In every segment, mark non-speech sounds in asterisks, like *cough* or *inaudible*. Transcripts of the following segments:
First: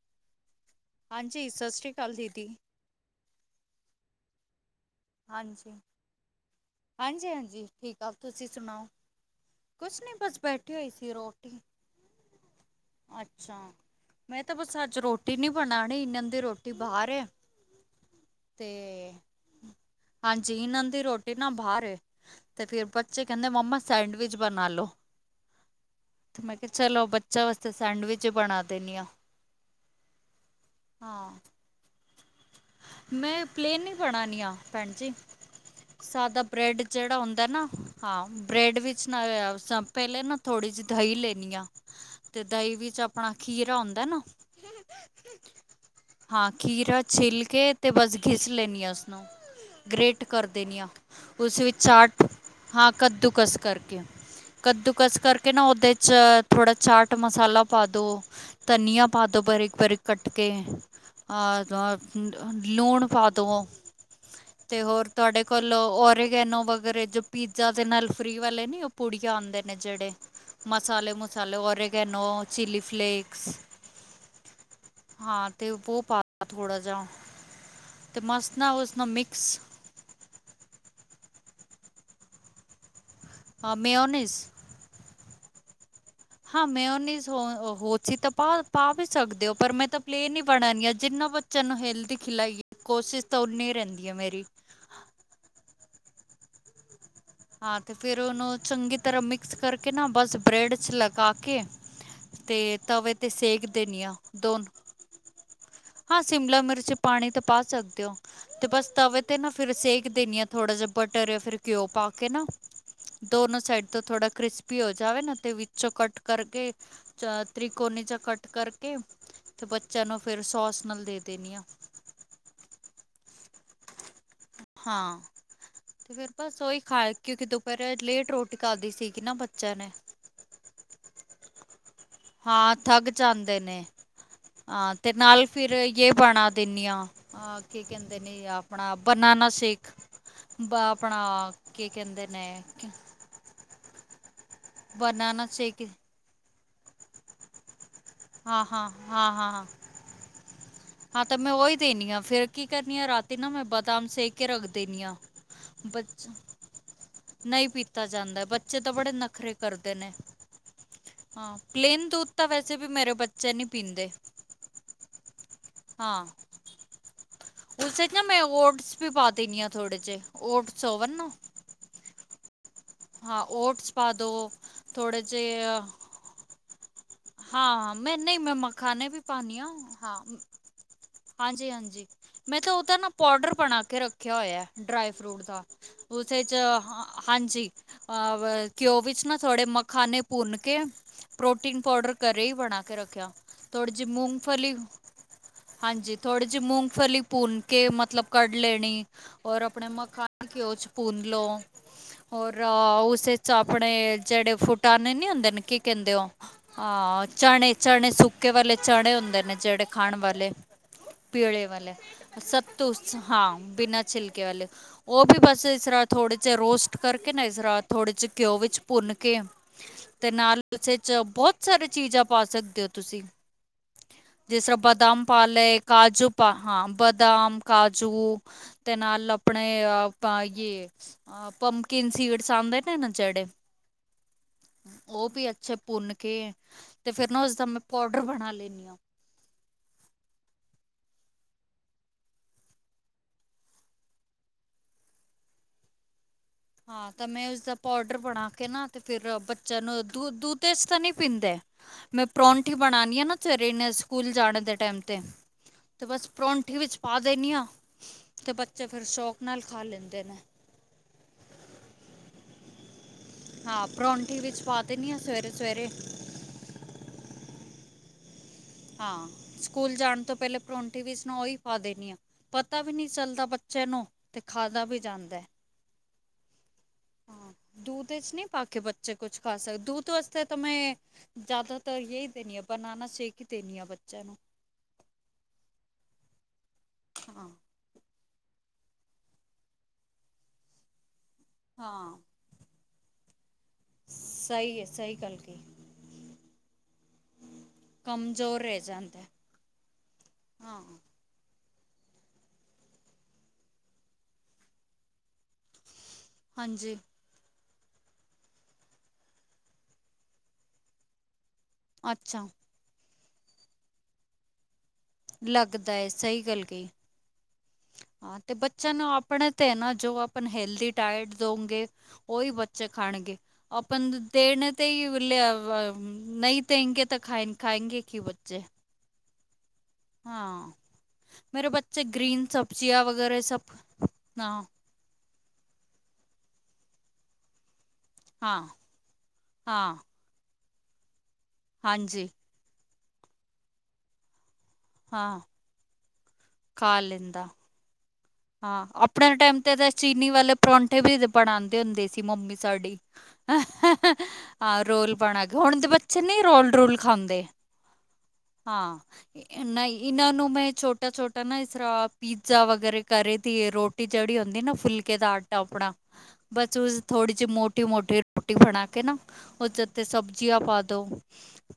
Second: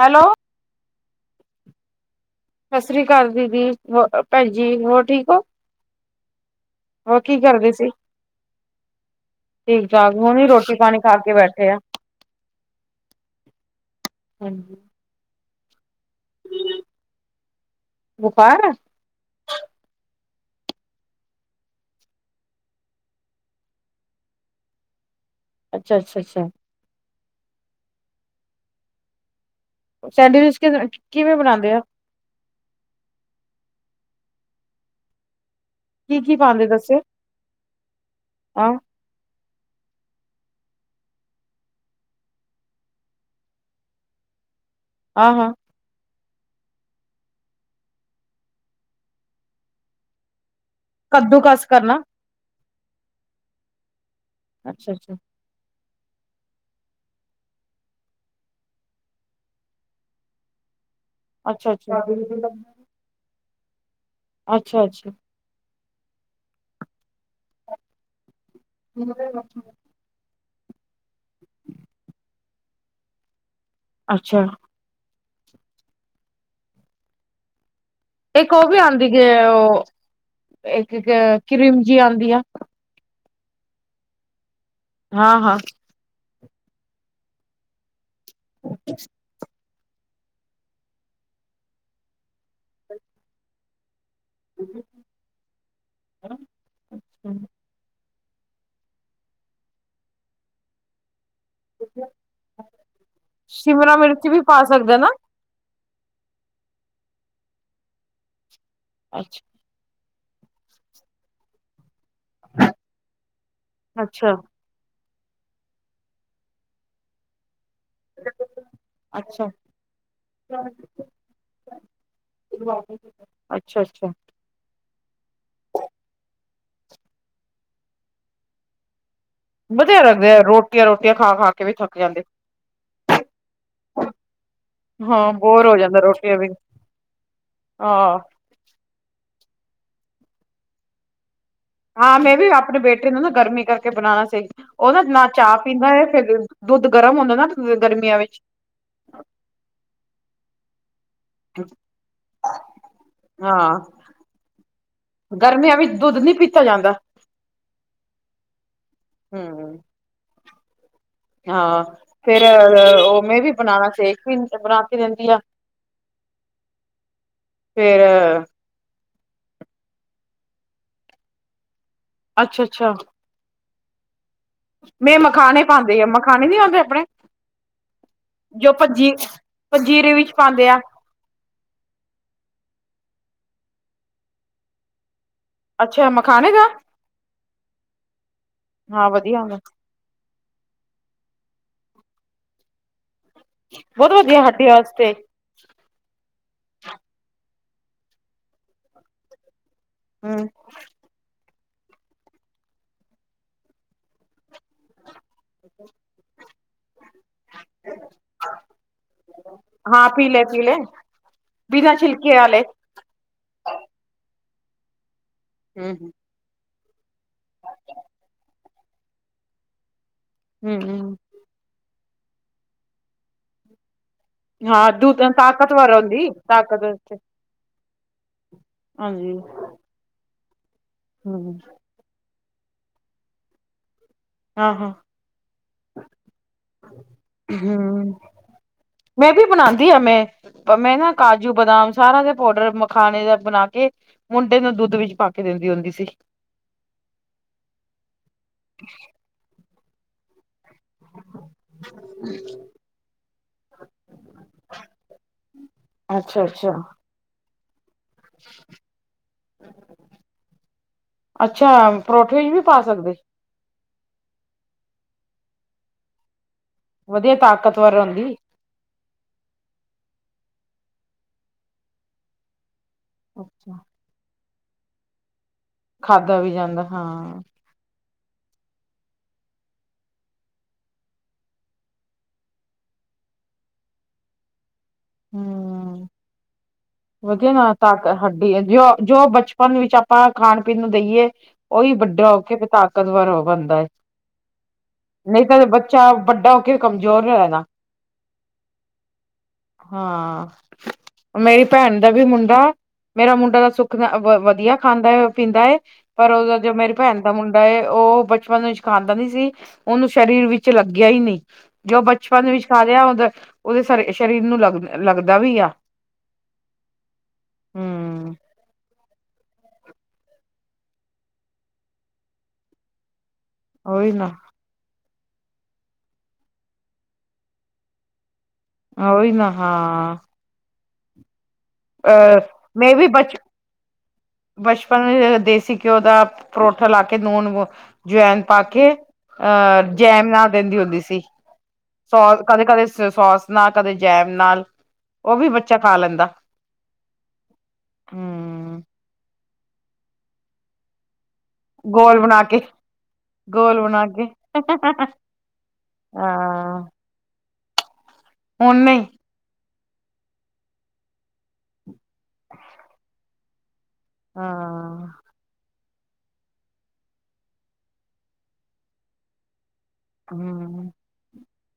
Hello ਹਾਂਜੀ ਸਤਿ ਸ਼੍ਰੀ ਅਕਾਲ ਦੀਦੀ ਸਤਿ ਸ੍ਰੀ ਅਕਾਲ ਦੀਦੀ ਹੋ ਭੈਣਜੀ ਹੋਰ ਠੀਕ ਹੋ ਹਾਂਜੀ ਹੋਰ ਕੀ ਹਾਂਜੀ-ਹਾਂਜੀ ਕਰਦੇ ਸੀ ਠੀਕ ਆ ਤੁਸੀਂ ਸੁਨਾਓ ਠੀਕ ਠਾਕ, ਹੁਨੀ ਰੋਟੀ ਪਾਨੀ ਖਾ ਕੇ ਰੋਟੀ ਬੈਠੇ ਆਂ। ਅੱਛਾ, ਮੈਂ ਤਾਂ ਬਸ ਹਾਂਜੀ ਅੱਜ ਰੋ ਰੋਟੀ ਨੀ ਬਨਾਨੀ ਏਨਾਂ ਦੀ ਰੋਟੀ ਬਾਰ ਐ, ਬੁਖਾਰ ਤੇ ਆ ਹਾਂਜੀ ਏਨਾਂ ਦੀ ਰੋ ਟੀ ਨਾ ਬਾਹਰ ਐ, ਤੇ ਫੇਰ ਬੱਚੇ ਕੈਂਦੇ ਮੰਮਾ ਸੈਂਡਵਿਚ ਬਨਾ ਲੋ। ਅੱਛਾ-ਅੱਛਾ-ਅੱਛਾ। ਕੀ ਚਲੋ ਬੱਚਿਆਂ ਵਾਸਤੇ ਸੈਂਡਵਿਚ ਬਨਾ ਦੇਨੀ ਆਂ। ਸੈਂਡਵਿਚ ਕਿਵੇਂ-ਕਿਵੇਂ ਬਨਾਂਦੇ ਓਂ। ਮੈਂ ਪਲੇਨ ਈ ਬਨਾਨੀ ਆ ਭੈਨਜੀ। ਕੀ ਕੀ ਸਾਦਾ ਪਾਉਂਦੇ ਬ੍ਰੈਡ ਦੱਸਿਓ ਜੇੜਾ ਹੁੰਦਾ ਨਾ, ਹਾਂ ਬ੍ਰੈਡ ਵਿੱਚ *unintelligible* ਪੈਲੇ ਨਾ ਥੋੜੀ ਜੀ ਦਈ ਲੈਨੀ ਆ ਤੇ ਦਈ ਵਿੱਚ ਆਪਨਾ ਖੀਰਾ ਹੋਂਦਾ ਨਾ ਆਹਾਂ। ਹਾਂ ਖੀਰਾ ਛਿੱਲ ਕੇ ਤੇ ਬਸ ਘਿਸ ਲੈਂਨੀ ਆਂ ਉਸਨੂੰ। ਗ੍ਰੇਟ ਕਰ ਦੇਨੀ ਆਂ। ਕੱਦੂ ਉਸ ਕਸ ਵਿੱਚ ਕਰਨਾ ਚਾਟ ਹਾਂ ਕੱਦੂ ਕਸ ਕਰਕੇ, ਅੱਛਾ ਕੱਦੂ ਅੱਛਾ ਕਸ ਕਰ ਕੇ ਨਾ ਓਦੇ ਚ ਥੋੜਾ ਚਾਟ ਮਸਾਲਾ ਪਾ ਦੋ। ਧਨੀਆ ਪਾ ਦੋ ਬਰੀਕ-ਬਰੀਕ ਕੱਟ ਕੇ। ਅੱਛਾ ਆਜ ਆ ਅੱਛਾ ਲੂਨ ਪਾ ਦਵੋ, ਤੇ ਅੱਛਾ ਹੋਰ ਅੱਛਾ ਤੁਆਡੇ ਵੱਲੋਂ ਓਰਗੈਨੋ ਵਗੈਰਾ ਜੋ ਪੀਜ਼ਾ ਦੇ ਨਾਲ ਫਰੀ ਵਾਲੇ ਨੀ ਓ ਪੁੜੀਆਂ ਆਂਦੇ ਨੇ ਜੇੜੇ, ਮਸਾਲੇ ਮੂਸਾਲੇ ਔਰਗੈਨੋ ਚਿਲੀ ਫਲੇੇਕਸ ਅੱਛਾ। ਹਾਂ ਤੇ ਬੋ ਪਾ ਦੋ ਥੋੜਾ ਜਾ। ਤੇ ਇੱਕ ਮਸਤ ਓ ਨਾ ਵੀ ਉਸ ਨਾਲ ਆਂਦੀ ਜੇ, ਮਿਕਸ ਓ ਇੱਕ ਕ ਕਰੀਮ ਜੀ ਆਂਦੀ ਐ। ਹਾਂ, ਮੇਓਨਿਸ ਹਾਂ-ਹਾਂ। ਹਾਂ ਮਿਓਨਿਸ ਹੋ ਓਹੋ ਤੁਸੀਂ ਤਾਂ ਪਾ-ਪਾ ਵੀ ਸਕਦੇ ਓਂ, ਪਰ ਮੈਂ ਤਾਂ ਪਲੇਨ ਈ ਬਨਨਗੀਆਂ ਜਿੰਨਾਂ ਬੱਚਿਆਂ ਨੂੰ ਹੈਲਦੀ ਖਿਲਾਈਏ ਕੋਸ਼ਿਸ਼ ਤਾਂ ਓਨੀ ਈ ਰੈਂਦੀ ਐ ਮੇਰੀ। *inaudible* ਹਾਂ ਤੇ ਫੇਰ ਓਨੂੰ ਚੰਗੀ ਤਰਾਂ ਮਿਕਸ ਕਰਕੇ ਨਾ ਬਸ ਬਰੈਡ ਚ ਲਗਾ ਕੇ ਤੇ ਤਵੇ ਤੇ ਸੇਕ ਸ਼ਿਮਲਾ ਦੇਨੀ ਆ ਮਿਰਚ ਵੀ ਪਾ ਦੋਨੋ ਸਕਦਾ ਨਾ ਹਾਂ ਸ਼ਿਮਲਾ ਮਿਰਚ ਪਾਨੀ ਏ ਤੇ ਪਾ ਸਕਦੇ ਓਂ, ਤੇ ਬਸ ਤਵੇ ਤੇ ਅੱਛਾ ਨਾ ਫਿਰ ਸੇਕ ਦੇਨੀ ਆ ਥੋੜਾ ਜਾ ਬਟਰ ਫਿਰ ਘਿਓ ਪਾ ਕੇ ਨਾ, ਦੋਨੋ ਸਾਈਡ ਤਾਂ ਥੋੜਾ ਅੱਛਾ ਕ੍ਰਿਸਪੀ ਹੋ ਜਾਵੇ ਨਾ ਤੇ ਵਿੱਚੋਂ ਕੱਟ ਕਰਕੇ ਚਾ ਤ੍ਰਿਕੋਨੀ ਚ ਕੱਟ ਕਰਕੇ, ਅੱਛਾ। ਤੇ ਬੱਚਿਆਂ ਨੂੰ ਫਿਰ ਸੌਸ ਨਾਲ ਦੇ ਦੇਨੀ ਆਂ। ਅੱਛਾ-ਅੱਛਾ। ਹਾਂ ਤੇ ਫਿਰ ਬਸ ਓਈ ਖਾ ਆਏ, ਕਿਓਂਕਿ ਦੁਪੈਰੇ ਲੇਟ ਰੋਟੀ ਖਾਦੀ ਸੀਗੀ ਨਾ ਬੱ ਵਦੀਆ ਲੱਗਦੇ ਆ, ਰੋਟੀਆਂ-ਰੋਟੀਆਂ ਖਾ-ਖਾ ਕੇ ਵੀ ਥੱਕ ਜਾਂਦੇ। ਹਾਂ ਥੱਗ ਜਾਂਦੇ ਨੇ। ਹਾਂ ਤੇ ਨਾਲ ਬੋਰ ਫਿਰ ਹੋ ਜਾਂਦਾ ਯੇ ਰੋਟੀਆਂ ਵੀ। ਬਨਾ ਦਿੰਨੀ ਆਂ, ਆਕੇ ਕੈਂਦੇ ਹਾਂ-ਹਾਂ ਨੇ ਏ ਆਪ ਆਪਨਾ ਬਨਾਨਾ ਸੇਖ, ਬ ਆਪਨਾ ਹਾਂ ਮੈਂ ਵੀ ਆਪਨੇ ਬੇਟੇ ਨੂੰ ਨਾ ਗਰਮੀ ਕਰਕੇ ਬਨਾਨਾ ਸੇਕ ਦੇ, ਓ ਤਾ ਨਾ ਬਨਾਨਾ ਚਾ ਸ਼ੇਕ ਪੀਂਦਾ ਏ ਫੇਰ ਦੁੱਦ-ਦੁੱਦ ਗਰਮ ਹੁੰਦਾ ਨਾ ਗਰਮੀਆਂ ਵਿੱਚ ਹਾਂ-ਹਾਂ-ਹਾਂ-ਹਾਂ-ਹਾਂ। ਹਾਂ ਤੇ ਮੈਂ ਓਹੀ ਦੇਨਿਆਂ, ਫੇਰ ਕੀ ਕਰਨੀ ਆ ਰਾਤੀ ਨਾ ਮੈਂ ਹਾਂ ਬਾਦਾਮ ਸੇ ਕੇ ਰੱਖ ਦੇਨਿਆਂ। ਗਰਮੀਆਂ ਵਿੱਚ ਦੁੱਧ ਨੀ ਪੀਤਾ ਜਾਂਦ ਨਈਂ, ਪੀਤਾ ਜਾਂਦਾ ਬੱਚੇ ਤਾਂ ਬੜੇ ਨਖਰੇ ਹੂੰ ਕਰਦੇ ਨੇ। ਹਾਂ, ਪਲੇਨ ਦੁਧ ਤਾਂ ਵੈਸੇ ਵੀ ਮੇਰੇ ਬੱਚੇ ਨੀਂ ਪੀਂਦੇ। ਬਨਾਤੀ ਰੇਂਦੀ ਆ। ਹਾਂ। ਉਸ ਫੇਰ ਚ ਨਾ ਮੈਂ ਓਟਸ ਵੀ ਪਾ ਦੇਣੀ ਆਂ ਥੋੜੇ ਜੇ, ਓਟਸ ਹੋਵਣ ਨਾ। ਅੱਛਾ-ਅੱਛਾ। ਹਾਂ, ਓਟਸ ਪਾਦੋ। ਮੈਂ ਮਖਾਣੇ ਪਾਂਦੀ ਆ, ਮਖਾਣੇ ਨੀਂ ਆਂਦੇ ਅਪਨੇ। ਹਾਂ, ਮੈਂ ਨਈਂ ਮੈਂ ਮੱਖਾਨੇ ਵੀ ਪਾਨੀ ਆਂ, ਪੰਜੀਰੇ ਹਾਂ। ਵਿੱਚ ਪਾਂਦੇ ਆ। ਹਾਂਜੀ-ਹਾਂਜੀ, ਮੈਂ ਤਾਂ ਓਦਾ ਨਾ ਪੋਡਰ ਬਣਾ ਕੇ ਰੱਖਿਆ ਹੋਯਾ, ਡਰਾਈ ਫਰੂਟ ਦਾ। ਅੱਛਾ ਉਦੇ ਮਖਾਣੇ ਚ ਦਾ ਹਾਂਜੀ, ਅਹ ਘਿਓ ਹਾਂ ਵਿੱਚ ਨਾ ਵਧੀਆ ਹੁੰਦਾ ਥੋੜੇ ਮ ਖਾਣੇ ਭੁੰਨ ਕੇ, ਪ੍ਰੋਟੀਨ ਪਾਊਡਰ ਕਰੇ ਈ ਬਣਾ ਕੇ ਰੱਖਿਆ। ਥੋੜੀ ਜੀ, ਬਹੁਤ ਵਧੀਆ ਹੱਡੀਆਂ ਮੂੰਗਫਲੀ ਵਾਸਤੇ ਹਾਂਜੀ, ਥੋੜ੍ਹੀ ਜੀ ਮੂੰਗਫਲੀ ਭੁੰਨ ਕੇ ਮਤਲਬ ਕੱਢ ਲੈਣੀ, ਔਰ ਅਪਣੇ ਮ ਖਾਣੇ ਹੂੰ ਘਿਓ ਚ ਭੁੰਨ ਲਓ, ਔਰ ਉਸੇ ਚ ਆਪਣੇ ਜੇੜੇ ਫੁਟਾਣੇ ਨੀਂ ਹੁੰਦੇ ਨੇ ਕੀ ਕੈਂਦੇ ਓ, ਹਾਂ ਚਣੇ ਚਣੇ ਸੁੱਕੇ ਵਾਲੇ ਚਣੇ ਹੁੰਦੇ ਨੇ ਜੇੜੇ ਹਾਂ ਖਾਣ ਪੀਲੇ ਵਾਲੇ ਪੀਲੇ ਪੀਲੇ ਵਾਲੇ, ਬਿਨਾਂ ਛਿਲਕੇ ਵਾਲੇ ਸਤ ਹਾਂ, ਬਿਨਾਂ ਛਿਲਕੇ ਵਾਲੇ ਓ ਵੀ ਬਸ ਇਸ ਹੂੰ ਤਰ੍ਹਾਂ ਥੋੜੇ ਰੋਸਟ ਕਰਕੇ ਨਾ ਏਸਰਾ ਥੋੜੇ ਜੇ ਘਿਓ ਵਿੱਚ ਭੁੰਨ ਕੇ ਤੇ ਨਾਲ ਹੂੰ ਉਸੇ ਹੂੰ ਚ ਬੋਤ ਸਾਰੀ ਚੀਜ਼ਾਂ ਪਾ ਸਕਦੇ ਓ ਤੁਸੀਂ ਜਿਸਰਾਂ ਹਾਂ ਦੁੱਧ ਬਦਾਮ ਪਾ ਲਏ, ਤਾਕਤਵਰ ਕਾਜੂ ਹੁੰਦੀ ਪਾ ਤਾਕਤ ਹਾਂ, ਬਦਾਮ ਕਾਜੂ ਤੇ ਨਾਲ ਹਾਂਜੀ ਅਪਣੇ ਯੇ ਹੂੰ ਪਮ ਕਿਨ ਸੀਦਸ ਆਂਦੇ ਨੇ ਨਾ ਜੇੜੇ, ਹਾਂ ਹਾਂ ਓ ਵੀ ਅੱਛੇ ਭੁੰਨ ਕੇ ਤੇ ਫੇਰ ਨਾ ਓਸਦਾ ਮੈਂ ਹੂੰ ਪਾਊਡਰ ਬਣਾ ਲੈਂਨੀਂ ਆਂ। ਮੈਂ ਵੀ ਬਨਾਦੀ ਆ ਮੈਂ ਮੈਂ ਨਾ ਕਾਜੂ, ਬਦਾਮ ਸਾਰਾ ਦੇ ਪਾਊਡਰ ਮਖਾਣੇ ਦਾ ਬਨਾ ਕੇ ਮੁੰਡੇ ਨੂੰ ਦੁੱਧ ਵਿੱਚ ਪਾ ਕੇ ਦੇਂਦੀ ਹੁੰਦੀ ਸੀ। ਹਾਂ, ਤਾਂ ਮੈਂ ਈਸਦਾ ਪਾਊਡਰ ਬਣਾ ਕੇ ਨਾ ਤੇ ਫੇਰ ਬੱਚਿਆਂ ਨੂੰ ਦ ਦੁੱਧ ਚ ਤਾਂ ਨਈਂ ਪੀਂਦੇ ਮੈਂ ਪਰੌਠੀ ਬਣਾਣੀ ਆ ਨਾ ਸਵੇਰੇ ਸਕੂਲ ਜਾਣ ਦੇ ਟਾਈਮ ਤੇ ਤੇ ਬਸ ਅੱਛਾ ਅੱਛਾ ਪਰੋਂਂਠੀ ਵਿੱਚ ਪਾ ਦੇਨਿਆਂ, ਤੇ ਬੱਚੇ ਫੇਰ ਸ਼ੌਂਕ ਨਾਲ ਖਾ ਲੈਂਦੇ ਨੇ। ਅੱਛਾ, ਪਰੋਠੇ ਵੀ ਪਾ ਸਕਦੇ? ਹਾਂ, ਪਰੌਂਠੀ ਵਿੱਚ ਪਾ ਦੇਣੀ ਹਾਂ ਸਵੇਰੇ-ਸਵੇਰੇ। ਵਧੀਆ ਤਾਕਤਵਰ ਓਂਦੀ ਹਾਂ, ਸਕੂਲ ਜਾਣ ਤੋਂ ਪੈਲੇ ਪਰੌਂਠੇ ਵਿੱਚ ਉਹੀ ਪਾ ਦੇਣੀ ਆ। ਪਤਾ ਵੀ ਨੀ ਚੱਲਦਾ ਅੱਛਾ ਬੱਚੇ ਨੂੰ, ਤੇ ਖਾਦਾ ਵੀ ਜਾਂਦਾ। ਖਾਦਾ ਵੀ ਜਾਂਦਾ, ਹਾਂ। ਦੂਦ ਚ ਨਈਂ ਪਾ ਕੇ ਬੱਚੇ ਕੁਛ ਖਾ ਸਕਦੇ, ਦੂਦ ਵਾਸਤੇ ਤਾਂ ਮੈਂ ਜਾਦਾਤਰ ਏ ਦੇਣੀ ਆ ਬਨਾਨਾ ਸ਼ੇਕ ਈਂ ਦੇਣੀ ਆ ਬੱਚਿਆਂ ਨੂੰ। ਹੁੰ। ਹਾਂ ਵਧੀਆ ਨਾ ਤਾਕ ਹੱਡੀ ਜੋ ਜੋ ਬਚਪਨ ਵਿੱਚ ਆਪਾਂ ਖਾਣ-ਪੀਣ ਨੂੰ ਦੇਈਏ ਉਹੀ ਹਾਂ ਵੱਡਾ ਹੋ ਕੇ ਫੇ ਤਾਕਤਵਰ ਹੋ ਬਣਦਾਏ। ਸਈ ਏ ਸਈ। ਨਈ ਤਾਂ ਫੇ ਬੱਚਾ ਵੱਡਾ ਹੋ ਕੇ ਕਮਜ਼ੋਰ ਨਾ ਰੈਣਾ। ਕਮਜ਼ੋਰ ਰਹਿ ਜਾਂਦਾ। ਹਾਂ। ਮੇਰੀ ਭੈਣ ਦਾ ਵੀ ਮੁੰਡਾ, ਮੇਰਾ ਮੁੰਡਾ ਦਾ ਸੁੱਖ ਨਾ ਵਧੀਆ ਖਾਂਦਾ। ਪੀਂਦਾ ਏ, ਪਰ ਉਦੋਂ ਜੋ ਮੇਰੀ ਹਾਂਜੀ ਭੈਣ ਦਾ ਮੁੰਡਾ ਉਹ ਬਚਪਨ ਵਿਚ ਖਾਂਦਾ ਨੀ ਸੀ, ਉਹਨੂੰ ਸਰੀਰ ਵਿੱਚ ਲੱਗਿਆ ਹੀ ਨਹੀਂ। ਜੋ ਬਚਪਨ ਅੱਛਾ ਵਿੱਚ ਖਾ ਲਿਆ ਉਹਦਾ, ਉਹਦੇ ਸਰੀਰ ਨੂੰ ਲੱਗ ਲੱਗਦਾ ਵੀ ਆ। ਸਹੀ ਗੱਲ ਕਹੀ, ਹਮ ਹਾਂ ਤੇ ਬੱਚਿਆਂ ਨੂੰ ਆਪ ਆਪਣੇ ਤੇ ਏ ਨਾ, ਜੋ ਆਪਾਂ ਹੈਲਦੀ ਡਾਇਟ ਦਓਗੇ, ਓਹੀ ਬੱਚੇ ਖਾਣਗੇ। ਅਪਾਂ ਉਹੀ ਨਾ ਦੇਨ ਨਹੀਂ ਦੇਂਗੇ ਤਾਂ ਖਾਏਂਗੇੇ ਕੀ ਬੱਚੇ। ਹੋਹੀ ਨਾ, ਹਾਂ। ਹਾਂ, ਮੇਰੇ ਬੱਚੇ ਅਹ ਗ੍ਰੀਨ ਮੈਂ ਸਬਜ਼ੀਆਂ ਵਗੈਰਾ ਸਭ, ਨਾ। ਆਪਾਂ ਨੂੰ ਦੇਸੀ ਘਿਓ ਦਾ ਪਰੋਠਾ ਲਾ ਕੇ ਜਵੈਨ ਹਾਂ ਪਾ ਕੇ, ਅਹ ਹਾਂ ਜੈਮ ਨਾਲ ਦਿੰਦੀ ਹੁੰਦੀ ਸੀ। ਹਾਂਜੀ ਕਦੇ ਕਦੇ ਸੋਸ ਨਾਲ, ਕਦੇ ਜੈਮ ਨਾਲ, ਉਹ ਹਾਂ ਵੀ ਬੱਚਾ ਖਾ ਲੈਂਦਾ। ਖਾ ਲੈਂਦਾ। ਹਮ। ਹਾਂ, ਆਪਣੇ ਟਾਈਮ ਤੇ ਤਾਂ, ਚੀਨੀ ਵਾਲੇ ਪਰੌਂਠੇ ਵੀ ਬਣਾਉਂਦੇ ਹੁੰਦੇ ਗੋਲ ਸੀ ਬਣਾ ਮੰਮੀ ਕੇ ਸਾਡੀ। ਗੋਲ ਬਣਾ ਕੇ ਆਹ ਰੋਲ ਬਣਾਗੇ, ਹੁਣ ਦੇ ਬੱਚੇ ਨਹੀਂ ਰੋਲ ਹਾਂ ਰੂਲ ਖਾਉਂਦੇ। ਹੁਣ ਨਹੀਂ ਹਾਂ, ਨਾ, ਇਹਨਾਂ ਨੂੰ ਮੈਂ ਛੋਟਾ ਛੋਟਾ ਨਾ ਇਸ ਤਰ੍ਹਾਂ ਪੀਜ਼ਾ ਵਗੈਰਾ, ਕਰੇ ਦੀ ਰੋਟੀ ਜਿਹੜੀ ਹੁੰਦੀ ਨਾ ਹਾਂ ਫੁਲਕੇ ਦਾ ਆਟਾ ਆਪਣਾ ਬਸ ਉਸ ਥੋੜੀ ਜਿਹੀ ਮੋਟੀ ਮੋਟੀ ਰੋਟੀ ਬਣਾ ਕੇ ਨਾ, ਉਹਚ ਤੇ ਸਬਜ਼ੀਆਂ ਪਾ ਹੂੰ। ਦਿਉ,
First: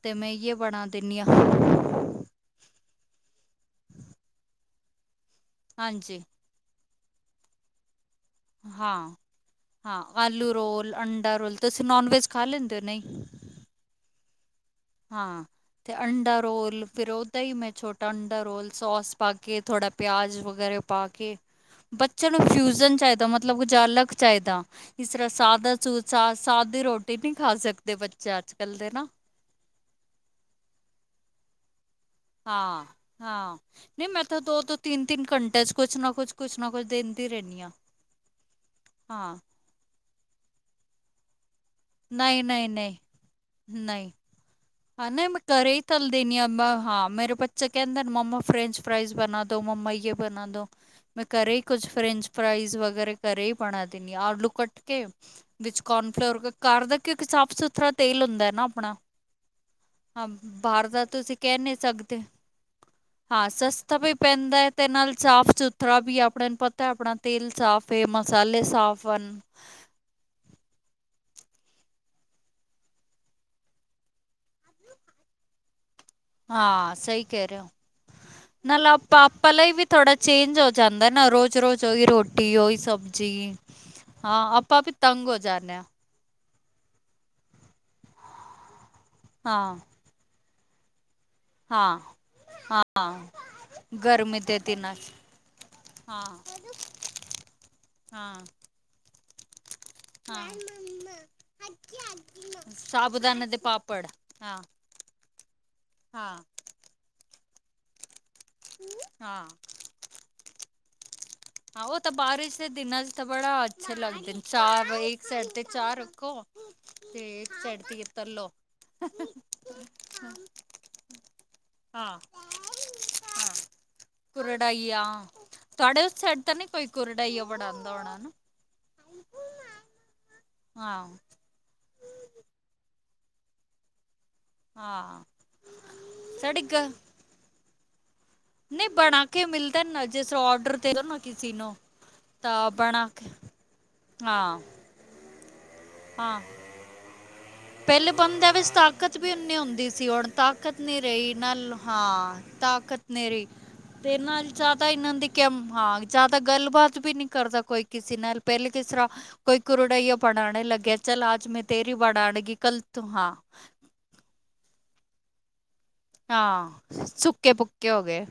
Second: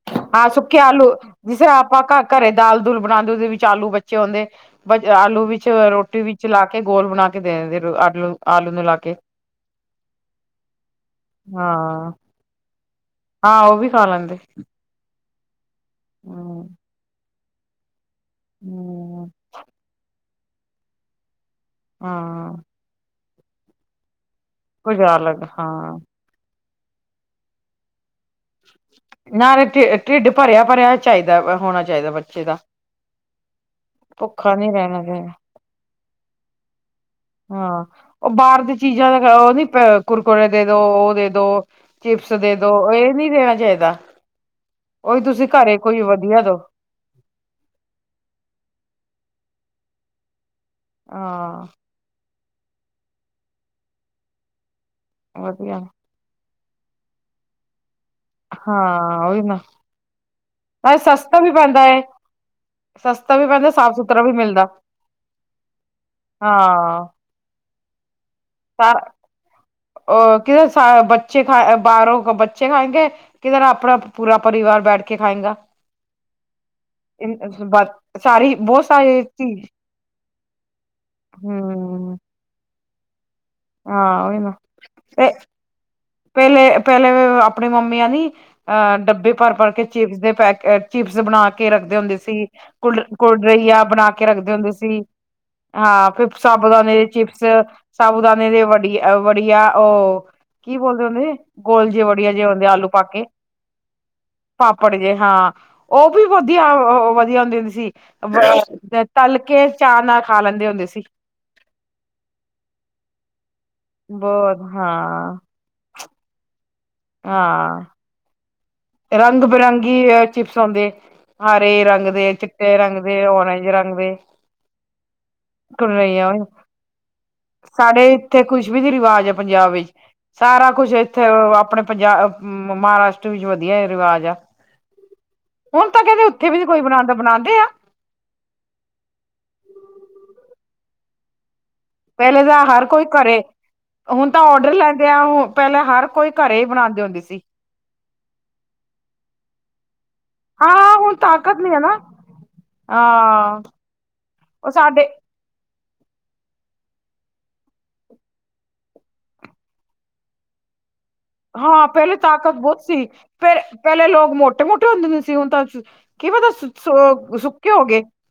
ਤੇ ਮੈਂ ਇਏ ਬਣਾ ਦਿੰਦੀ ਹਾਂ। ਜਿਸਰ ਆਪਾਂ ਘਰੇ ਦਾਲ ਦੁਲ ਬਣਾਉਂਦੇ, ਉਹਦੇ ਵਿੱਚ ਆਲੂ ਬੱਚੇ ਆਉਂਦੇ, ਆਲੂ ਵਿੱਚ ਹਾਂਜੀ ਰੋਟੀ ਵਿੱਚ ਚਲਾ ਕੇ, ਗੋਲ ਬਣਾ ਕੇ ਦੇ ਆਲੂ ਆਲੂ ਨੂੰ ਲਾ ਹਾਂ, ਕੇ ਹਾਂ ਆਲੂ ਰੋਲ, ਅੰਡਾ ਰੋਲ, ਤੁਸੀਂ ਹਾਂ। ਨੋਨ ਵੈਜ ਖਾ ਲੈਂਦੇ ਹੋ ਨਹੀਂ‍? ਹਾਂ, ਉਹ ਵੀ ਖਾ ਲੈਂਦੇ। ਹਾਂ ਤੇ ਅੰਡਾ ਰੋਲ, ਫਿਰ ਉਹਦਾ ਹੀ ਮੈਂ ਛੋਟਾ ਅੰਡਾ ਰੋਲ, ਸੋਸ ਹੂੰ-ਹੂੰ। ਪਾ ਕੇ, ਥੋੜਾ ਪਿਆਜ ਵਗੈਰਾ ਪਾ ਕੇ, ਬੱਚਿਆਂ ਨੂੰ ਹਾਂ ਫਿਊਜਨ ਚਾਹੀਦਾ ਮਤਲਬ ਮਤਲਬ ਕੁਝ ਅਲੱਗ ਚਾਹੀਦਾ, ਕੁਝ ਇਸ ਤਰ੍ਹਾਂ ਅਲੱਗ ਸਾਦਾ ਹਾਂ ਸੁ‍ ਸਾਦੀ ਰੋਟੀ ਨਹੀਂ ਖਾ ਸਕਦੇ ਬੱਚੇ, ਅੱਜ ਕੱਲ੍ਹ ਦੇ ਨਾ। ਨਾਲੇ ਢਿੱਡ ਭਰਿਆ ਭਰਿਆ ਚਾਹੀਦਾ, ਹੋਣਾ ਚਾਹੀਦਾ ਬੱਚਿਆ ਹਾਂ ਹਾਂ, ਨਹੀਂ ਮੈਂ ਤਾਂ ਭੁੱਖਾ ਦੋ ਨੀ ਦੋ ਰਹਿਣਾ ਤਿੰਨ-ਤਿੰਨ ਚਾਹੀਦਾ ਘੰਟੇ 'ਚ ਕੁਛ ਨਾ ਕੁਛ ਕੁਛ ਨਾ ਕੁਛ ਦੇਂਦੀ ਰਹਿੰਦੀ। ਹਾਂ, ਉਹ ਬਾਹਰ ਦੀ ਚੀਜ਼ਾਂ ਦਾ ਹਾਂ ਉਹ ਨੀ ਕੁਰਕੁੁਰੇ ਦੇ ਦੋ, ਉਹ ਦੇ ਦੋ ਚਿਪਸ ਨਹੀਂ ਦੇ ਨਹੀਂ ਦੋ, ਇਹ ਨਹੀਂ ਦੇਣਾ ਚਾਹੀਦਾ। ਹਾ, ਉਹੀ ਨੀ ਮੈਂ ਤੁਸੀਂ ਘਰੇ ਹੀ ਕੋਈ ਤੱਲਦੇਣੀ ਵਧੀਆ ਆਂ। ਦੋ ਹਾਂ ਮੇਰੇ ਬੱਚ ਕਹਿੰਦਾ ਮੰਮਾ ਫਰੈਂਚ ਫਰਾਾਈਜ਼ ਬਣਾ ਦੋ, ਮੰਮਾ ਇਹਏ ਬਣਾਉ ਦਉ, ਮੈਂ ਘਰੇ ਹੀ ਹਾਂ ਕੁਛ ਫਰੈਂਚ ਫਰਾਾਈਜ਼ ਵਗੈਰਾ ਘਰੇ ਹੀ ਬਣਾ ਦੇਣੀ, ਆਲੂ ਕੱਟ ਕੇ ਵਧੀਆ ਵਿੱਚ ਕੋ ਫਰ, ਘਰ ਕਿੳਕਿ ਸਾਫ ਸੁਥਰਾ ਤੇਲ ਹੁੰਦਾ ਹੈ ਨਾ ਆਪਣਾ ਹਾਂ, ਓਹੀ ਨਾ। ਹਾਂ, ਬਾਹਰ ਨਾਲੇ ਦਾ ਤੁਸੀਂ ਸਸਤਾ ਵੀ ਕਹਿ ਨਹੀਂ ਪੈਂਦਾ ਹੈ। ਸਕਦੇ। ਸਸਤਾ ਵੀ ਹਾਂ, ਪੈਂਦਾ ਸਾਫ਼ ਸਸਤਾ ਵੀ ਸੁਥਰਾ ਪੈਂਦਾ ਮਿਲਦਾ ਹੈ ਤੇ ਨਾਲ ਸਾਫ਼ ਸੁਥਰਾ ਵੀ, ਆਪਣੇ ਨੂੰ ਪਤਾ ਹਾਂ ਆਪਣਾ ਤੇਲ ਸਾਫੇ, ਮਸਾਲੇ ਸਾਫ ਹਨ। ਉਹ ਕਿ ਬੱਚੇ ਖਾ, ਬਾਹਰੋਂ ਬੱਚੇ ਖਾਏਗੇ। ਕਿਦੇ ਨਾਲ ਅਪਣਾ ਪੂਰਾ ਪਰਿਵਾਰ ਬੈਠ ਕੇ ਖਾਏਂਗਾ? ਹਾਂ ਸਹੀ ਕੈ ਰਏ ੳ। ਸਾਰੀ ਬਹੁਤ ਨਾਲਾ ਸਾਰੇ ਪਾ ਚੀਜ਼ ਪਲੀ ਵੀ ਥੋੜਾ ਚੇਂਜ ਹੋ ਜਾਂਦਾ ਏ ਨਾ ਰੋਜ- ਰੋਜ ੳਈ ਹਮ ਰੋਟੀ, ੳਈ ਸਬਜ਼ੀ। ਹਾਂ ਆਪਾਂ ਵੀ ਤੰਗ ਹੋ ਜਾਨੇ ਆ। ਪੈਲੇ ਪੈਲੇ ਅਪਣੀ ਮੰਮੀਆਂ ਨੀ ਅਹ ਡੱਬੇ ਭਰ-ਭਰ ਕੇ ਹਾਂ ਚਿਪਸ ਦੇ ਪੈਕੇਟ, ਚਿਪਸ ਬਨਾ ਕੇ ਰੱਖਦੇ ਹੁੰਦੇ ਸੀ, ਹਾਂ ਕੁਲ ਹਾਂ ਕੋਲਡਿ੍ਕਂਸ ਬਨਾ ਕੇ ਗਰਮੀ ਰੱਖਦੇ ਦੇ ਹੁੰਦੇ ਦਿਨਾਂ ਚ ਸੀ। ਹਾਂ ਫੇਰ ਸਾਬੂ ਦਾਨੇ ਦੇ ਚਿਪਸ ਸਾਬੂ ਹਾਂ ਦਾਨੇ ਦੇ ਵੜ ਵੜੀਆ ੳਹ ਹਾਂ ਕੀ ਬੋਲਦੇ ਹੁੰਦੇ ਨੇ, ਗੋਲ ਜੇ ਵੜੀਆ ਜਿਆ ਹੁੰਦਿਆਂ ਆਲੂ ਪਾ ਕੇ ਸਾਬੂਦਾਨੇ ਦੇ ਪਾਪੜ ਹਾਂ ਪਾਪੜ ਜੇ ਹਾਂ, ੳਹ ਵੀ ਹਾਂ ਵਧੀਆ ਵਧੀਆ ਹੁੰਦੀ ਸੀ। ਤਲ ਹਾਂ ਕੇ ਚਾਅ ਨਾਲ ਖਾ ਲੈਂਦੇ ਹੁੰਦੇ ਸੀ। ਹਾਂ, ੳਹ ਤਾ ਬਾਰਿਸ਼ ਦੇ ਦਿਨਾਂ ਚ ਤਾ ਬੜਾ ਅੱਛਾ ਲੱਗਦੇ ਨੇ। ਬਹੁਤ ਚਾਅ, ਇੱਕ ਹਾਂ ਸਾਈਡ ਤੇ ਚਾਅ ਰੱਖੋ ਤੇ ਏਕ ਸਾਈਡ ਤੀ ਏ ਤਲੋੋ। ਰੰਗ-ਬਿਰੰਗੀ ਅ ਚਿਪਸ ਔਂਦੇ। ਹਰੇ ਰੰਗ ਹਾਂ ਦੇ, ਚਿੱਟੇ ਰੰਗ ਦੇ, ਔਰਂਜ ਰੰਗ ਦੇ। ਹਾਂ, ਤੁਹਾਡੇ ੳਸ ਸਾਇਡ ਤਾਂ ਨੀ ਕੋਈ ਕੁਰਡਾਈ ਏ ਬਨਾਦਾਂ ਸਾਡੇ ਹੋਨਾ? ਇੱਥੇ ਕੁਛ ਵੀ ਨੀ ਰਿਵਾਜ ਐ ਪੰਜਾਬ ਵਿੱਚ, ਸਾਰਾ ਕੁੱਛ ਹਾਂ ਏਥੇ ੳ ਅਪਣੇ ਪੰਜਾਬ ਮਹਾਰਾਸ਼ਟ ਵਿੱਚ ਵਧੀਆ ਰਿਵਾਜ ਆ ਹਾਂ ਹੁਨ ਤਾਂ ਕੈਂਦੇ ਉੱਥੇ ਵੀ ਸਾਡੇ ਨੀ ਕੋਈ ਬਨਾਂਦਾ। ਬਨਾਂਦੇ ਆ? ਨਈ ਬਨਾ ਕੇ ਮਿਲਦਾ ਨਾ, ਜਿਸਰਾ ਔਡਰ ਦੇਦੋ ਨਾ ਕਿਸੇ ਨੂੰ। ਪੈਲੇ ਤਾਂ ਹਰ ਕੋਈ ਬਣਾ ਕੇ ਘਰੇ ਹੁਨ ਤਾਂ ਹਾਂ ਔਡਰ ਲੈਨ ਡਏ ਆ। ਹੁ ਪੈਲਾਂ ਹਰ ਕੋਈ ਘਰੇ ਈ ਬਨਾਦੇ ਹੁੰਦੇ ਸੀ। ਪੈਲੇ ਬੰਦੇਆਂ ਵਿੱਚ ਤਾਕਤ ਵੀ ਉਨੀ ਹੁੰਦੀ ਸੀ, ਹੁਨ ਤਾਕਤ ਹਾਂ ਨੀ ਹੁਣ ਰਈ ਤਾਕਤ ਨੀ ਨਾਲ ਹੈ ਨਾ ਹਾਂ, ਤਾਕਤ ਨੀ ਰਈ ਹਾਂ ਤੇ ਨਾਲ ਉਹ ਜਾਦਾ ਸਾਡੇ ਏਨਾਂ ਦੀ ਕੇ ਹਾਂ ਜਾਦਾ ਗੱਲਬਾਤ ਵੀ ਨੀ ਕਰਦਾ ਕੋਈ ਕਿਸੇ ਨਾਲ, ਪੈਲੇ ਕਿਸਰਾਂ ਕੋਈ ਕੁਰੜਆ ਬੜਾਨੇ ਲੱਗੇਆ ਚਲ ਆਜ ਮੈਂ ਤੇਰੀ ਬੜਾਨੇ ਤਦ ਬੋਤ ਸੀ ਤੇ ਪੈਲੇ ਲੋਕ ਮੋਟੇ-ਮੋਟੇ ਹੁੰਦਦੇ ਸੀ, ਹੁਨ ਤਾਂ ਕੀ ਪਤਾ ਹਾਂ, ਸੁੱਕੇ-ਪੁੱਕੇ ਹੋ ਗਏ।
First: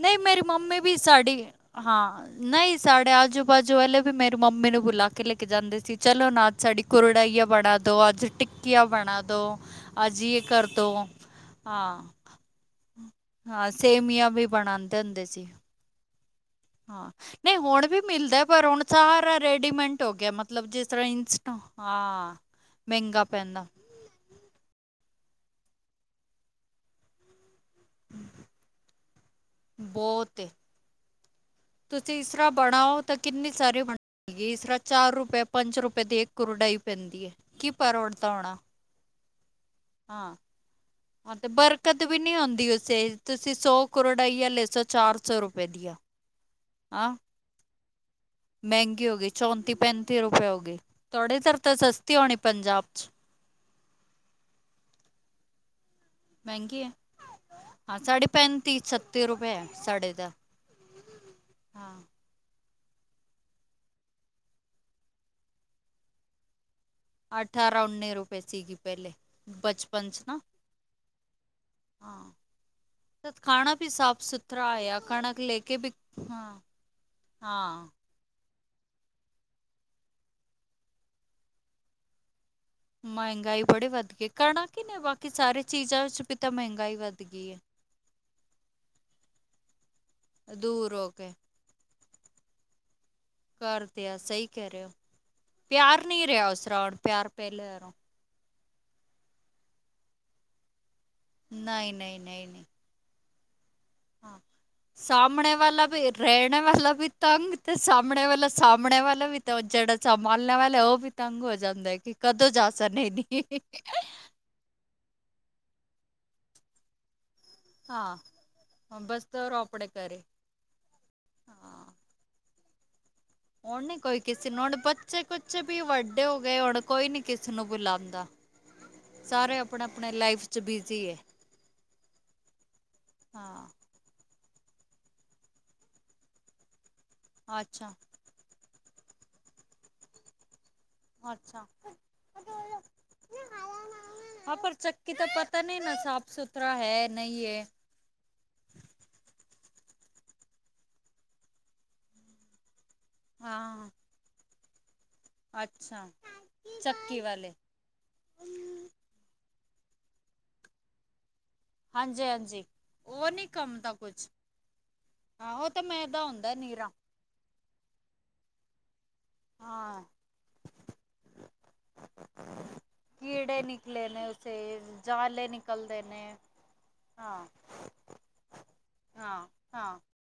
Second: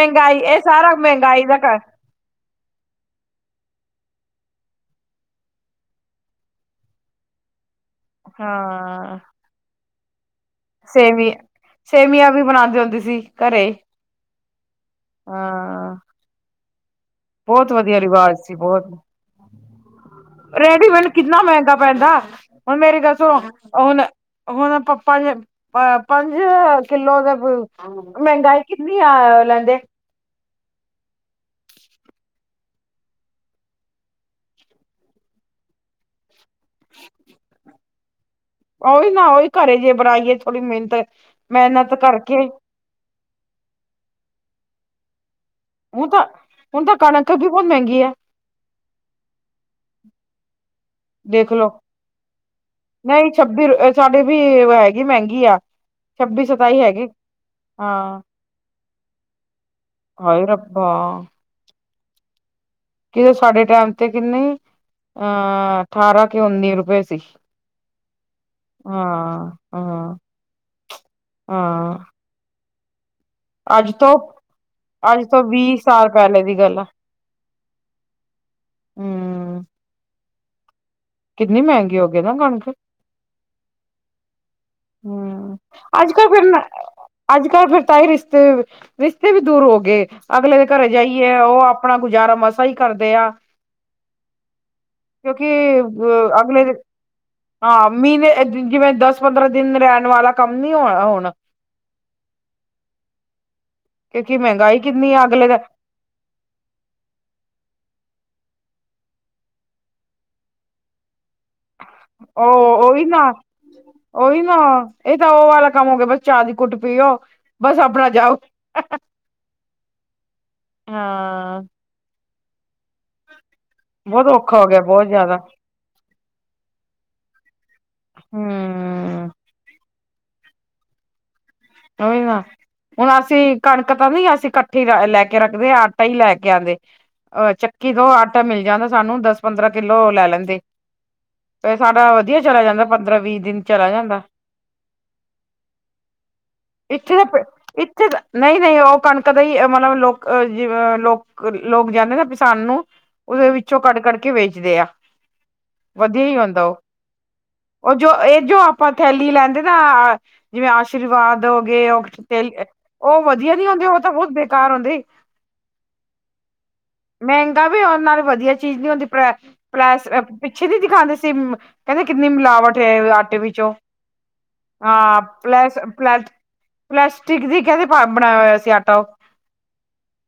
ਨਈ ਮੇਰੀ ਇਹ ਮੰਮੀ ਸਾਰਾ ਵੀ ਸਾੜੀ ਮਹਿੰਗਾਈ ਦਾ ਘਰ ਹਾਂ ਨਈ ਸਾੜੇ ਆਜੂ-ਬਾਜੂ ਵਾਲੇ ਵੀ ਮੇਰੀ ਮੰਮੀ ਨੂੰ ਬੁਲਾ ਕੇ ਲੈ ਕੇ ਜਾਂਦੇ ਸੀ, ਚਲੋ ਨਾ ਸਾਡੀ ਕੁੁਰੜਾਈਆ ਬਨਾ ਦੋ, ਅੱਜ ਟਿੱਕੀਆਂ ਹਾਂ ਬਨਾ ਦੋ, ਅੱਜ ਯੇ ਕਰ ਸੇਵੀ ਸੇਵੀਆਂ ਵੀ ਬਨਾਦੀ ਹੁੰਦੀ ਸੀ। ਘਰੇ ਹਾਂ, ਸੇਮੀਆਂ ਵੀ ਬਨਾਨ ਹਾਂ ਹਾਂ, ਨਈ ਬਹੁਤ ਹੁਨ ਵਧੀਆ ਵੀ ਰਿਵਾਜ਼ ਮਿਲਦਾ, ਸੀ ਪਰ ਹੁਨ ਬਹੁਤ ਸਾਰਾ ਰੈਡੀਮੈਂਟ ਹੋ ਗਿਆ, ਮਤਲਬ ਜਿਸਰਾਂ ਇੰਸਟਾ, ਹਾਂ। ਹੁਨ ਮੇਰੀ ਗੱਲ ਮਹਿੰਗਾ ਸੁਨੋ, ਪੈਂਦਾ ਹੁਨ ਹੁਣ ਆਪਾਂ ਪੰਜ ਪੰਜ ਕਿੱਲੋ ਦੇ ਮਹੰਗਾਈ ਕਿੰਨੀ ਆ ਲੈਂਦੇ ਬੋਤ ਏ। ਤੁਸੀ ਇਸਰਾਂ ਬਨਾਓ ਤਾਂ ਕਿੰਨੀ ਸਾਰੀ ਬਨ ਜੀਸਰਾਂ ਚਾਰ ਰੁਪਏ, ਪੰਜ ਰੁਪਏ ਦੀ ਇੱਕ ਕੁਰੜਾਈ ਪੈਂਦੀ ਏ, ਕੀ ਪਰੋੜਤਾ ਹੋਨਾ? ਓਹੀ ਨਾ, ੳਹੀ ਘਰੇ ਜੇ ਬਨਾਈਏ ਥੋੜੀ ਮੇਨਤ, ਮੇਹਨਤ ਕਰਕੇ ਯੇ਼ ਤੁਸੀ ਸੌ ਕਰੋੜਈਆ ਲੇ ਸੋ, ਚਾਰ ਸੌ ਰੁਪੇ ਹੁਨ ਤਾਂ, ਹੁਨ ਤਾਂ ਕਨਕ ਵੀ ਬੋਤ ਮੇੰਗੀ ਏ। ਮੈੰਗੀ ਹੋ ਗਈ, ਚੌਂਤੀ -ਪੈਂਤੀ ਰੁਪਏ ਹੋ ਗਈ। ਤੁਹਾਡੇ ੳਧਰ ਤਾਂ ਸਸਤੀ ਹੋਨੀ ਪੰਜਾਬ ਚ ਇਹੀ ਛੱਬੀ ਰੁ ਸਾਡੇ ਵੀ ਹੈਗੀ ਮੈੰਗੀ ਆ। ਛੱਬੀ ਸਤਾਈ ਮਹਿੰਗੀ ਹੈ। ਹੈਗੀ ਹਾਂ, ਸਾਡੀੇ ਪੈਂਤੀ-ਛੱਤੀ ਰੁਪਏ ਸਾਡੇ ਦਾ। ਹਾਂ। ਹਾਂ ਕਿਤੇ ਸਾਡੇ ਟਾਈਮ ਤੇ ਕਿੰਨੇ ਅਹ, ਅਠਾਰਾਂ ਕਿ ਉੱਨੀ ਰੁਪਏ। ਸੀ ਅਠਾਰਾਂ-ਉਨੀ ਰੁਪਏ ਸੀਗੀ ਪਹਿਲੇ, ਹਾਂ ਪਚਪਨ ਹਾਂ ਸੀ' ਨਾ। ਹਾਂ। ਤਥ ਖਾਣਾ ਵੀ ਅੱਜ ਤੋਂ ਸਾਫ਼ ਸੁਥਰਾ ਆਇਆ। ਅੱਜ ਕਣਕ ਤੋਂ ਲੈ ਕੇ ਵੀਹ ਵੀ ਸਾਲ ਪਹਿਲੇ ਹਾਂ ਦੀ ਗੱਲ ਆ। -ਹਾਂ। ਹੂ। ਕਿੰਨੀ ਮਹਿੰਗੀ ਹੋ ਗਏ ਨਾ ਕਣਕ। ਮਹਿੰਗਾਈ ਬੜੇ ਵੱਧ ਗਏ। ਕਰਣ ਕੀ ਨੇ ਬਾਕੀ ਹੂੰ। ਸਾਰੇ ਚੀਜ਼ਾਂ ਵਿੱਚ ਵੀ ਤਾਂ ਮਹਿੰਗਾਈ ਵੱਧ ਗਈ ਏ। ਤਾਂਹੀ, ਰਿਸ਼ਤੇ ਰਿਸ਼ਤੇ ਵੀ ਦੂਰ ਹੋ ਗਏ। ਹੈ। ਅਗਲੇ ਦੇ ਘਰੇ ਦੂਰ ਹੋ ਕੇ ਜਾਈਏ, ਉਹ ਆਪਣਾ ਗੁਜ਼ਾਰਾ ਮਸਾ ਹੀ ਕਰਦੇ ਆ। ਕਰਦੇ ਆ, ਸਹੀ ਕਹਿ ਰਹਿਓ। ਕਿਉਂਕਿ ਅਗਲੇ ਦੇ ਪਿਆਰ ਪਹਿਲੇ ਹਾਂ ਵਾਲਾ ਮੀ ਦੇ ਜਿਵੇਂ ਦਸ ਪੰਦਰਾਂ ਦਿਨ ਰਹਿਣ ਵਾਲਾ ਕੰਮ ਨੀ ਹੋਣਾ ਹੋਣਾ। ਨਹੀਂ, ਨਹੀਂ, ਨਹੀਂ, ਨਹੀਂ। ਕਿਉਂਕਿ ਹਾਂ ਮਹਿੰਗਾਈ ਕਿੰਨੀ ਆ ਅਗਲੇ ਸਾਹਮਣੇ ਦਾ ਵਾਲਾ ਵੀ ਰਹਿਣੇ ਵਾਲਾ ਵੀ ਤੰਗ ਤੇ ਸਾਹਮਣੇ ਵਾਲਾ ਸਾਹਮਣੇ ਵਾਲਾ ਵੀ ਤਾਂ ਜਿਹੜਾ ਸੰਭਾਲਣੇ ਵਾਲਾ ਉਹ ਵੀ। ਤੰਗ ਹੋ ਜਾਂਦਾ ਹੈ ਕਿ ਕਦੋਂ ਜਾਸਨ ਇ ਕੋਈ ਨਾ ਇਹ ਤਾਂ ਉਹ ਵਾਲਾ ਕੰਮ ਹੋ ਗਿਆ ਬਸ ਚਾਹ ਦੀ ਘੁਟ ਪੀਓ ਬਸ ਆਪਣਾ ਹਾਂ ਜਾਓ ਹਾਂ, ਬਸ ਤਾਂ ਆਪਣੇ ਘਰੇ ਹਾਂ। ਹੁਣ ਨੀ ਕੋਈ ਬਹੁਤ ਕਿਸ ਸੀ ਔਖਾ ਹੋ ਨੋਟ ਗਿਆ ਬਹੁਤ ਬੱਚੇ ਜ਼ਿਆਦਾ। ਕੁੱਛ ਵੀ ਵੱਡੇ ਹੋ ਗਏ ਹੁਣ ਕੋਈ ਨੀ ਕਿਸੇ ਨੂੰ ਬੁਲਾਉਂਦਾ। ਹਮ ਸਾਰੇ ਆਪਣੇ, ਆਪਣੇ ਲਾਈਫ ਚ ਬਿਜ਼ੀ ਏ। ਨਾ ਹੁਣ ਅਸੀਂ ਹਾਂ ਕਣ ਪਤਾ ਨਹੀਂ ਅਸੀਂ ਇਕੱਠੀ ਲੈ ਕੇ ਰੱਖਦੇ ਆ ਆਟਾ ਹੀ ਲੈ ਕੇ ਆਉਂਦੇ ਅਹ ਚੱਕੀ ਅੱਛਾ ਤੋਂ ਆਟਾ ਮਿਲ ਜਾਂਦਾ ਸਾਨੂੰ ਦਸ ਪੰਦਰਾਂ ਕਿੱਲੋ ਲੈ ਲੈਂਦੇ। ਅੱਛਾ ਸਾਡਾ ਵਧੀਆ ਚਲਾ ਜਾਂਦਾ ਪੰਦਰਾਂ ਵੀਹ ਦਿਨ ਚਲਾ ਜਾਂਦਾ। ਹਾਂ ਪਰ ਚੱਕ ਕਿ ਤਾਂ ਪਤਾ ਨੀ ਨਾ ਸਾਫ਼ ਸੁਥਰ ਇੱਥੇ ਤਾਂ ਇੱਥੇ ਨਹੀਂ ਨਹੀਂ ਉਹ ਕਣਕ ਦਾ ਹੀ ਮਤਲਬ ਲੋਕ ਜਿ ਲੋਕ ਜਾਂਦੇ ਤਾਂ ਕਿਸਾਨ ਨੂੰ ਉਹਦੇ ਵਿੱਚੋਂ ਹਾਂ ਕੱਢ, ਕੱਢ ਕੇ ਵੇਚਦੇ ਆ। ਅੱਛਾ ਵਧੀਆ ਹੀ ਹੁੰਦਾ ਉਹ ਚੱਕੀ ਵਾਲੇ। ਉਹ ਜੋ ਇਹ ਜੋ ਆਪਾਂ ਥੈਲੀ ਲੈਂਦੇ ਨਾ ਜਿਵੇਂ ਆਸ਼ੀਰਵਾਦ ਗਏ ਉਹ ਹਾਂਜੀ ਤੇ ਹਾਂਜੀ ਉਹ ਨਹੀਂ ਵਧੀਆ ਨੀ ਕੰਮ ਹੁੰਦੇ ਦਾ ਉਹ ਤਾਂ ਕੁਛ ਬਹੁਤ ਬੇਕਾਰ ਹੁੰਦੇ। ਹਾਂ ਉਹ ਤਾਂ ਮੈਂਦਾ ਹੁੰਦਾ ਨੀਰਾ। ਮਹਿੰਗਾ ਵੀ ਉਨਾ ਨਾਲੇ ਵਧੀਆ ਚੀਜ਼ ਨੀ ਹੁੰਦੀ। ਹਾਂ ਪੈਸ ਪਿੱਛੇ ਨਹੀਂ ਦਿਖਾਉਂਦੇ ਸੀ ਕਹਿੰਦੇ ਕਿੰਨੀ ਮਿਲਾਵਟ ਹੈ ਆਟੇ ਵਿੱਚੋਂ। ਤੇ ਹਾਂ ਜਾਲ ਲੇ ਨਿਕਲ। ਪਲੈਸ ਪਲਾਸਟਿਕ ਦੀ ਕਹਿੰਦੇ ਪਾ ਬਣਾਇਆ ਹੋਇਆ ਸੀ ਆਟਾ ਉਹ। ਹਾਂ, ਹਾਂ।